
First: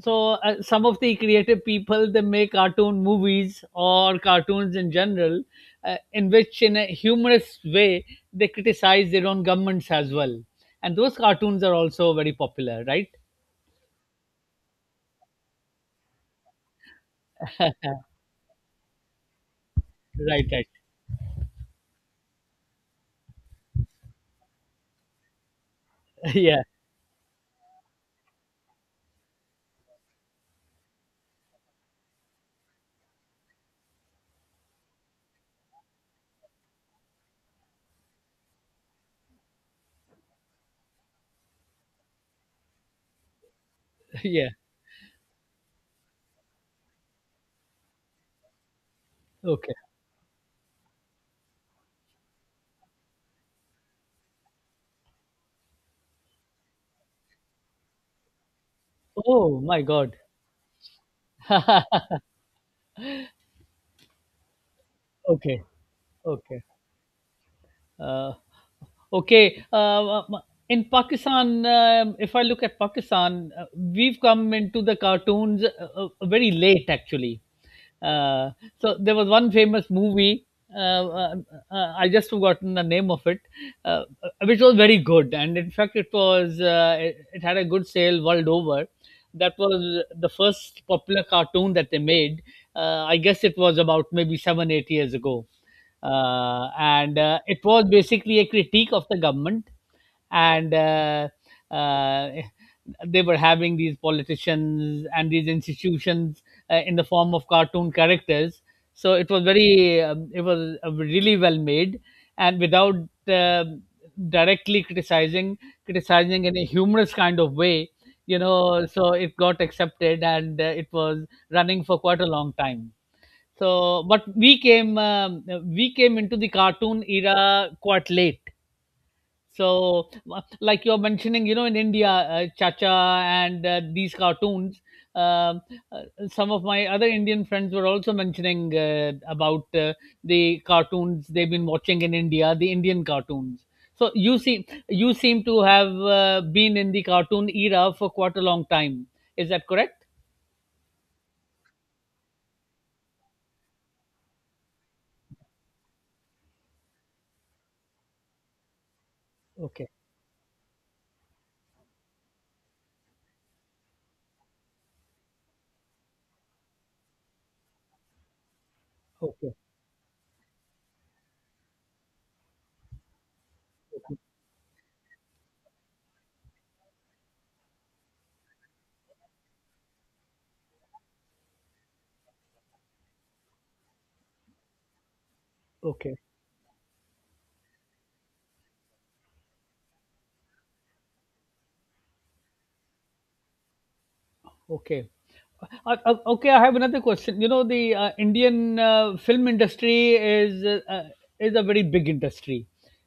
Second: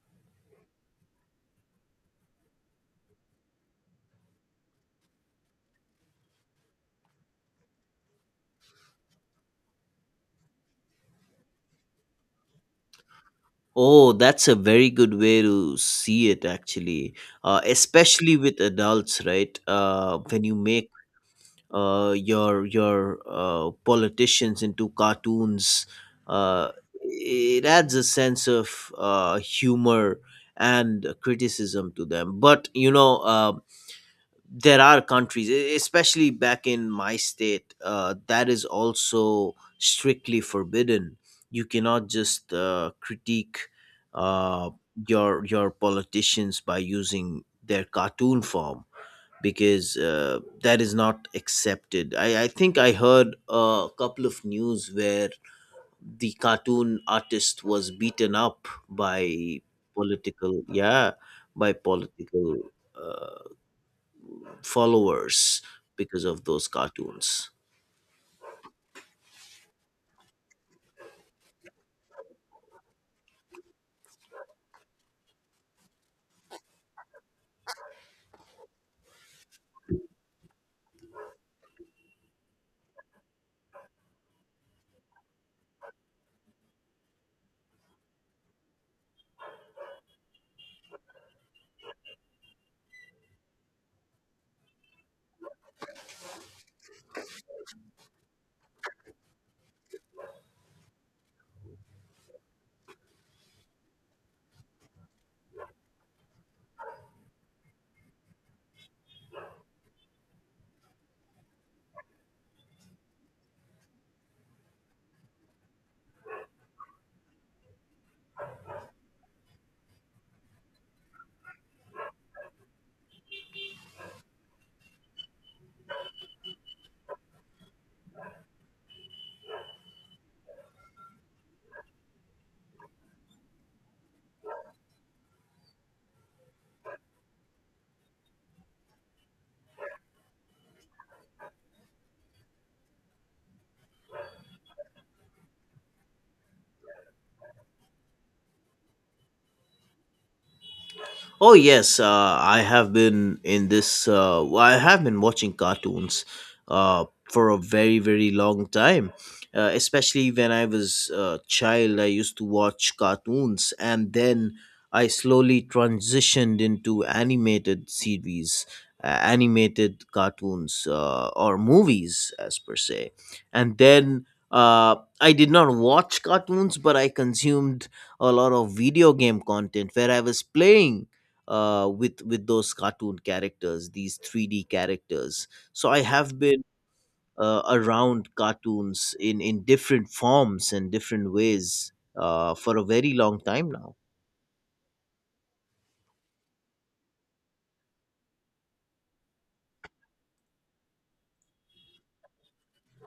[SPEAKER 2] so uh, some of the creative people, they make cartoon movies or cartoons in general, uh, in which in a humorous way they criticize their own governments as well, and those cartoons are also very popular, right?
[SPEAKER 1] Oh, that's a very good way to see it actually, uh especially with adults, right? uh when
[SPEAKER 2] Right,
[SPEAKER 1] you
[SPEAKER 2] right.
[SPEAKER 1] make uh, your your uh, politicians into cartoons.
[SPEAKER 2] Yeah,
[SPEAKER 1] Uh, it adds a sense of uh, humor and criticism to them. But you know, uh, there are countries, e- especially back in my state, uh, that is also strictly forbidden. You cannot just uh, critique
[SPEAKER 2] yeah,
[SPEAKER 1] uh, your your politicians by using their cartoon form
[SPEAKER 2] okay.
[SPEAKER 1] because uh, that is not accepted. I, I think I heard a couple of news where the cartoon artist was beaten up
[SPEAKER 2] Oh
[SPEAKER 1] by
[SPEAKER 2] my god.
[SPEAKER 1] political, yeah, by political uh,
[SPEAKER 2] Okay,
[SPEAKER 1] followers because of
[SPEAKER 2] okay,
[SPEAKER 1] those cartoons.
[SPEAKER 2] uh, okay. Uh, um, in Pakistan, um, if I look at Pakistan, uh, we've come into the cartoons uh, uh, very late actually. Uh, so there was one famous movie. Uh, uh, uh, I just forgotten the name of it, uh, uh, which was very good, and in fact, it was uh, it, it had a good sale world over. That was the first popular cartoon that they made. Uh, I guess it was about maybe seven, eight years ago. Uh, and uh, It was basically a critique of the government. And uh, uh, they were having these politicians and these institutions uh, in the form of cartoon characters. So it was very, um, it was uh, really well made, and without um directly criticizing, criticizing in a humorous kind of way, you know, so it got accepted, and uh, it was running for quite a long time. So but we came um, we came into the cartoon era quite late. So, wha- like you're mentioning, you know, in India, uh, Chacha and uh, these cartoons, um, uh, some of my other Indian friends were also mentioning uh, about uh, the cartoons they've been watching in India, the Indian cartoons. So you seem you seem to have uh, been in the cartoon era for quite a long time. Is that correct?
[SPEAKER 1] Oh yes, uh, I have been in this. Uh, well, I have been watching cartoons uh, for a very very long time. Uh,
[SPEAKER 2] Okay,
[SPEAKER 1] especially when I was a child, I used to watch cartoons, and then I slowly transitioned into animated series, uh,
[SPEAKER 2] okay,
[SPEAKER 1] animated cartoons, uh, or movies, as per se. And then uh, I did not watch cartoons, but I consumed a lot of video game content where I was playing uh, with with those cartoon characters, these three D characters. So I
[SPEAKER 2] okay,
[SPEAKER 1] have been uh, around cartoons in in different forms and different ways uh, for a very long time now.
[SPEAKER 2] okay. Uh, uh, okay, I have another question. You know, the uh, Indian uh, film industry is uh, uh, is a very big industry.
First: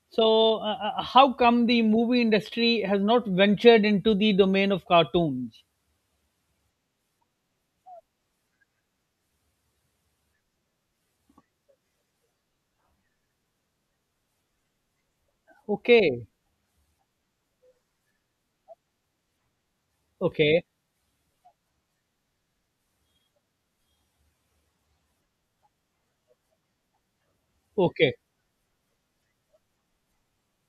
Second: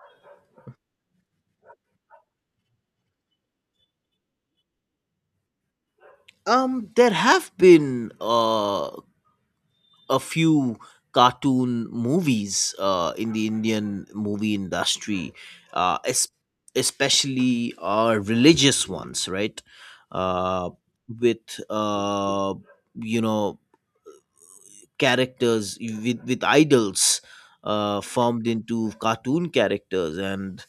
[SPEAKER 2] So, uh, uh, how come the movie industry has not ventured into the domain of cartoons?
[SPEAKER 1] Um, there have been uh, a few cartoon movies uh, in the Indian movie industry, uh,
[SPEAKER 2] Okay,
[SPEAKER 1] es- especially uh, religious ones, right?
[SPEAKER 2] okay,
[SPEAKER 1] Uh, with uh, you know characters with, with idols uh,
[SPEAKER 2] okay,
[SPEAKER 1] formed into cartoon characters and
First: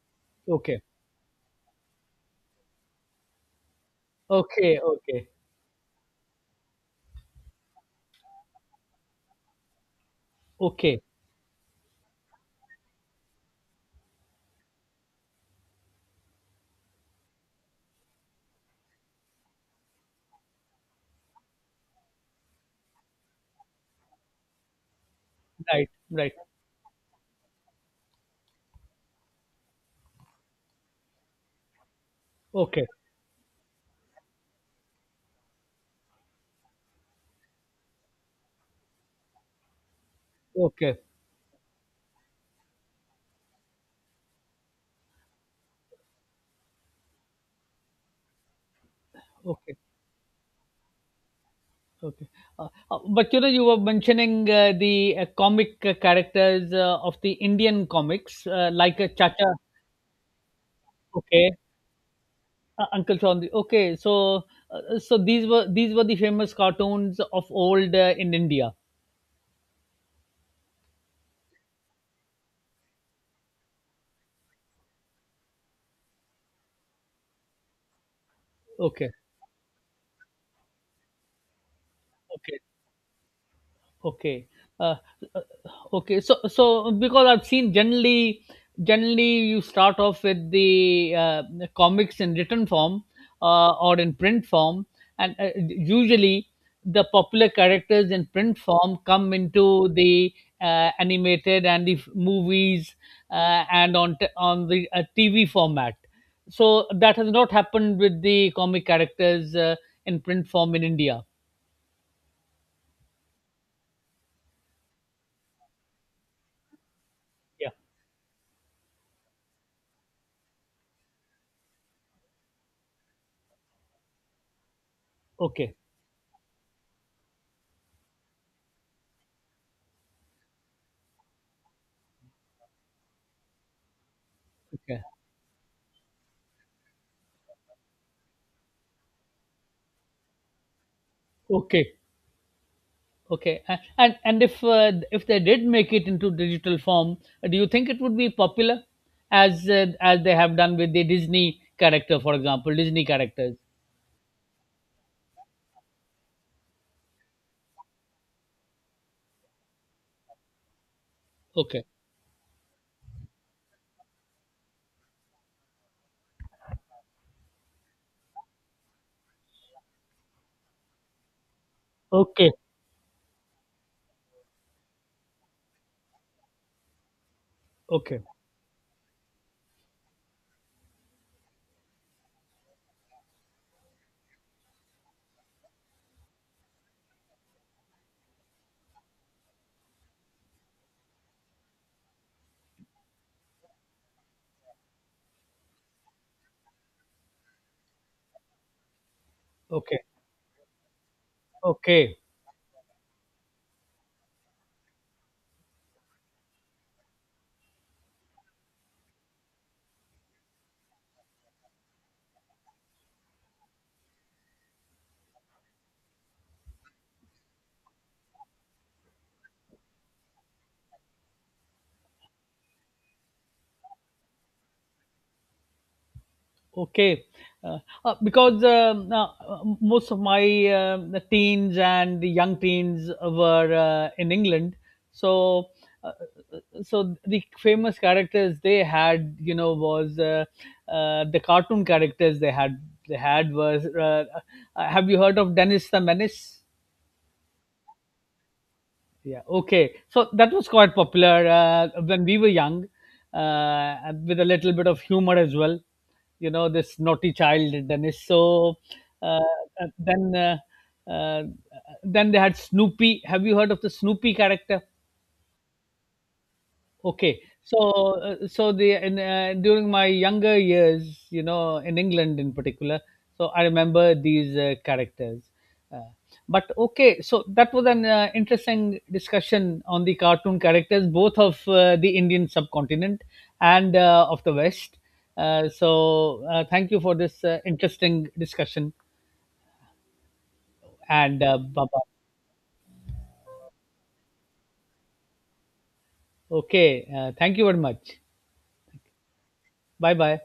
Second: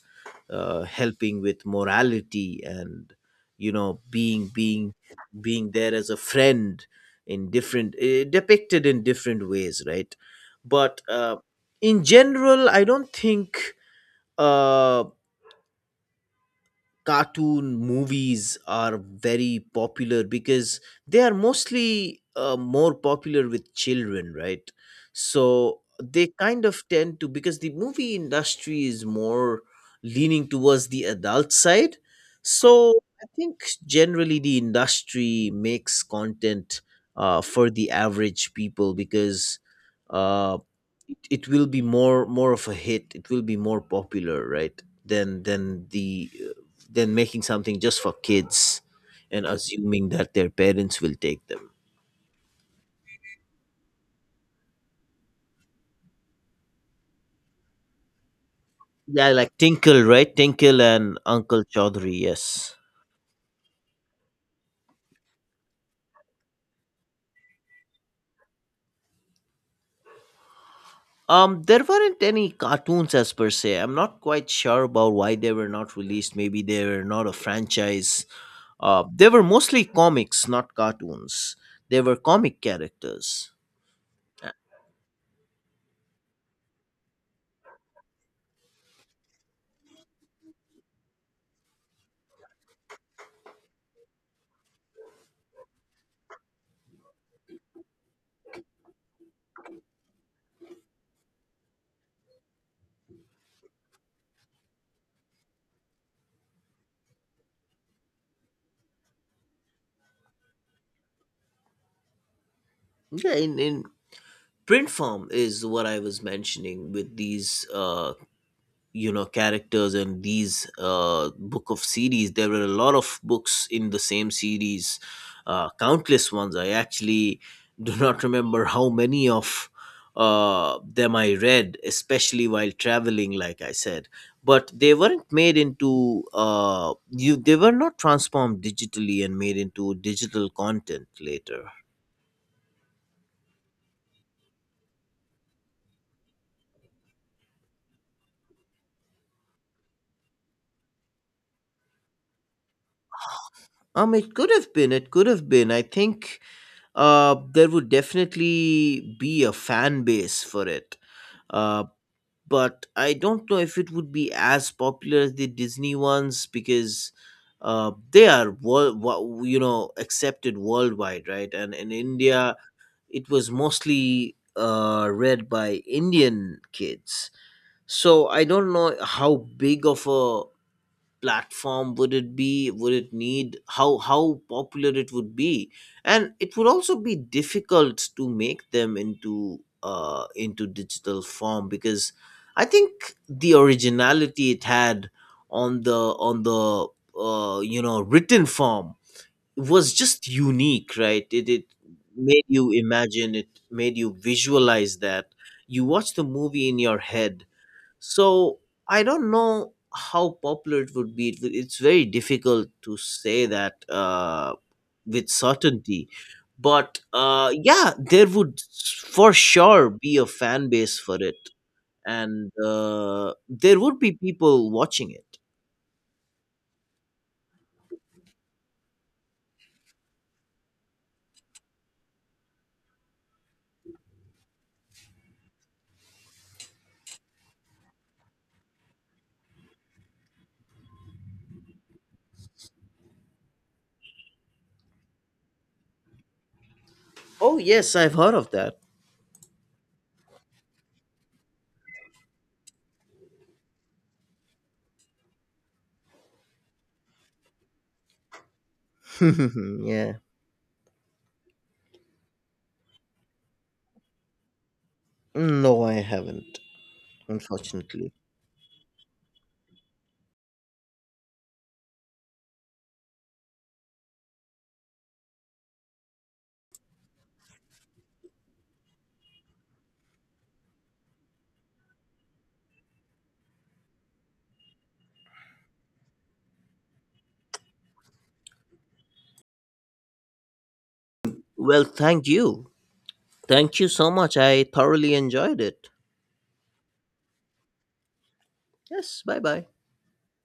[SPEAKER 2] okay,
[SPEAKER 1] uh, helping with morality and you know being
[SPEAKER 2] okay,
[SPEAKER 1] being
[SPEAKER 2] okay,
[SPEAKER 1] being there as a friend in different eh, depicted in different ways, right?
[SPEAKER 2] okay.
[SPEAKER 1] But uh, in general, I don't think uh, cartoon movies are very popular because they are mostly uh, more popular with children, right? So
[SPEAKER 2] Right,
[SPEAKER 1] they
[SPEAKER 2] right.
[SPEAKER 1] kind of tend to, because the movie industry is more leaning towards the adult side,
[SPEAKER 2] Okay,
[SPEAKER 1] so I think generally the industry makes content uh, for the average people, because uh,
[SPEAKER 2] okay,
[SPEAKER 1] it, it will be more more of a hit, it will be more popular, right? Than than the than making something just for kids and
[SPEAKER 2] okay,
[SPEAKER 1] assuming that their parents will take them.
[SPEAKER 2] okay. Uh, uh, but you know, you were mentioning uh, the uh, comic uh, characters uh, of the Indian comics, uh, like uh,
[SPEAKER 1] Yeah, like
[SPEAKER 2] Chacha.
[SPEAKER 1] Tinkle, right? Tinkle and
[SPEAKER 2] Okay,
[SPEAKER 1] Uncle Chaudhary, yes.
[SPEAKER 2] uh, Uncle Chandi. Okay, so uh, so these were these were the famous cartoons of old uh, in India.
[SPEAKER 1] Um, there weren't any cartoons as per se. I'm not quite sure about why they were not released. Maybe they were not a franchise. Uh,
[SPEAKER 2] Okay,
[SPEAKER 1] they were mostly comics, not cartoons. They were
[SPEAKER 2] okay.
[SPEAKER 1] comic characters.
[SPEAKER 2] Okay.
[SPEAKER 1] Uh,
[SPEAKER 2] Uh, uh, okay. So, so because I've seen generally, generally you start off with the uh, comics in written form uh, or in print form, and uh, usually the popular characters in print form come into the uh, animated and the f- movies uh, and on t- on the uh, T V format. So that has not happened with the comic characters uh, in print form in India.
[SPEAKER 1] Yeah, in, in print form is what I was mentioning with these
[SPEAKER 2] Yeah.
[SPEAKER 1] uh, you know characters, and these uh, book of series. There were a lot of books in the same series, uh,
[SPEAKER 2] Okay.
[SPEAKER 1] countless ones. I actually do not remember how many of uh, them I read, especially while traveling, like I said. But they
[SPEAKER 2] Okay.
[SPEAKER 1] weren't made into uh, you they were not transformed digitally and made into digital content later.
[SPEAKER 2] Okay. Okay, a- and and if uh, if they did make it into digital form, uh, do you think it would be popular, as uh, as they have done with the Disney character, for example, Disney characters?
[SPEAKER 1] Um it could have been, it could have been I think uh, there would definitely be a fan base for it. Uh,
[SPEAKER 2] Okay,
[SPEAKER 1] but I don't know if it would be as popular as the Disney ones, because uh, they are world, wo- you know, accepted worldwide, right? And in India,
[SPEAKER 2] okay,
[SPEAKER 1] it was mostly uh, read by Indian kids.
[SPEAKER 2] okay,
[SPEAKER 1] So I don't know how big of a platform would it be would it need how how popular it would be. And it would also be difficult to make them into uh into digital form, because I think the originality it had on the on the uh you know written form was
[SPEAKER 2] okay,
[SPEAKER 1] just unique, right? It, it
[SPEAKER 2] okay,
[SPEAKER 1] made you imagine, it made you visualize that you watch the movie in your head. So I don't know how popular it would be. It would- It's very difficult to say that uh, with certainty. But uh, yeah, there would for sure be a fan base for it. And uh, there would be people watching it.
[SPEAKER 2] okay. Uh, uh, because um, uh, most of my uh, teens and the young teens were uh, in England, so. uh, so the famous characters they had, you know, was uh, uh, the cartoon characters they had they had was uh, uh, have you heard of Dennis the Menace?
[SPEAKER 1] Oh, yes, I've heard of that.
[SPEAKER 2] Yeah, okay, so that was quite popular uh, when we were young, uh, and with a little bit of humor as well, you know, this naughty child Dennis. So uh, uh,
[SPEAKER 1] Yeah.
[SPEAKER 2] then uh, uh, then they had Snoopy. Have you heard of the Snoopy character?
[SPEAKER 1] No, I haven't,
[SPEAKER 2] Okay, so
[SPEAKER 1] unfortunately.
[SPEAKER 2] uh, so the in, uh, during my younger years, you know, in England in particular, so I remember these uh, characters. Uh, but okay, so that was an uh, interesting discussion on the cartoon characters, both of uh, the Indian subcontinent and uh, of the West. Uh, so uh, thank you for this uh, interesting discussion and uh,
[SPEAKER 1] Well,
[SPEAKER 2] bye bye.
[SPEAKER 1] thank you. Thank you so much. I thoroughly enjoyed it.
[SPEAKER 2] Okay, uh, thank you very much.
[SPEAKER 1] Yes, bye bye.
[SPEAKER 2] Bye bye.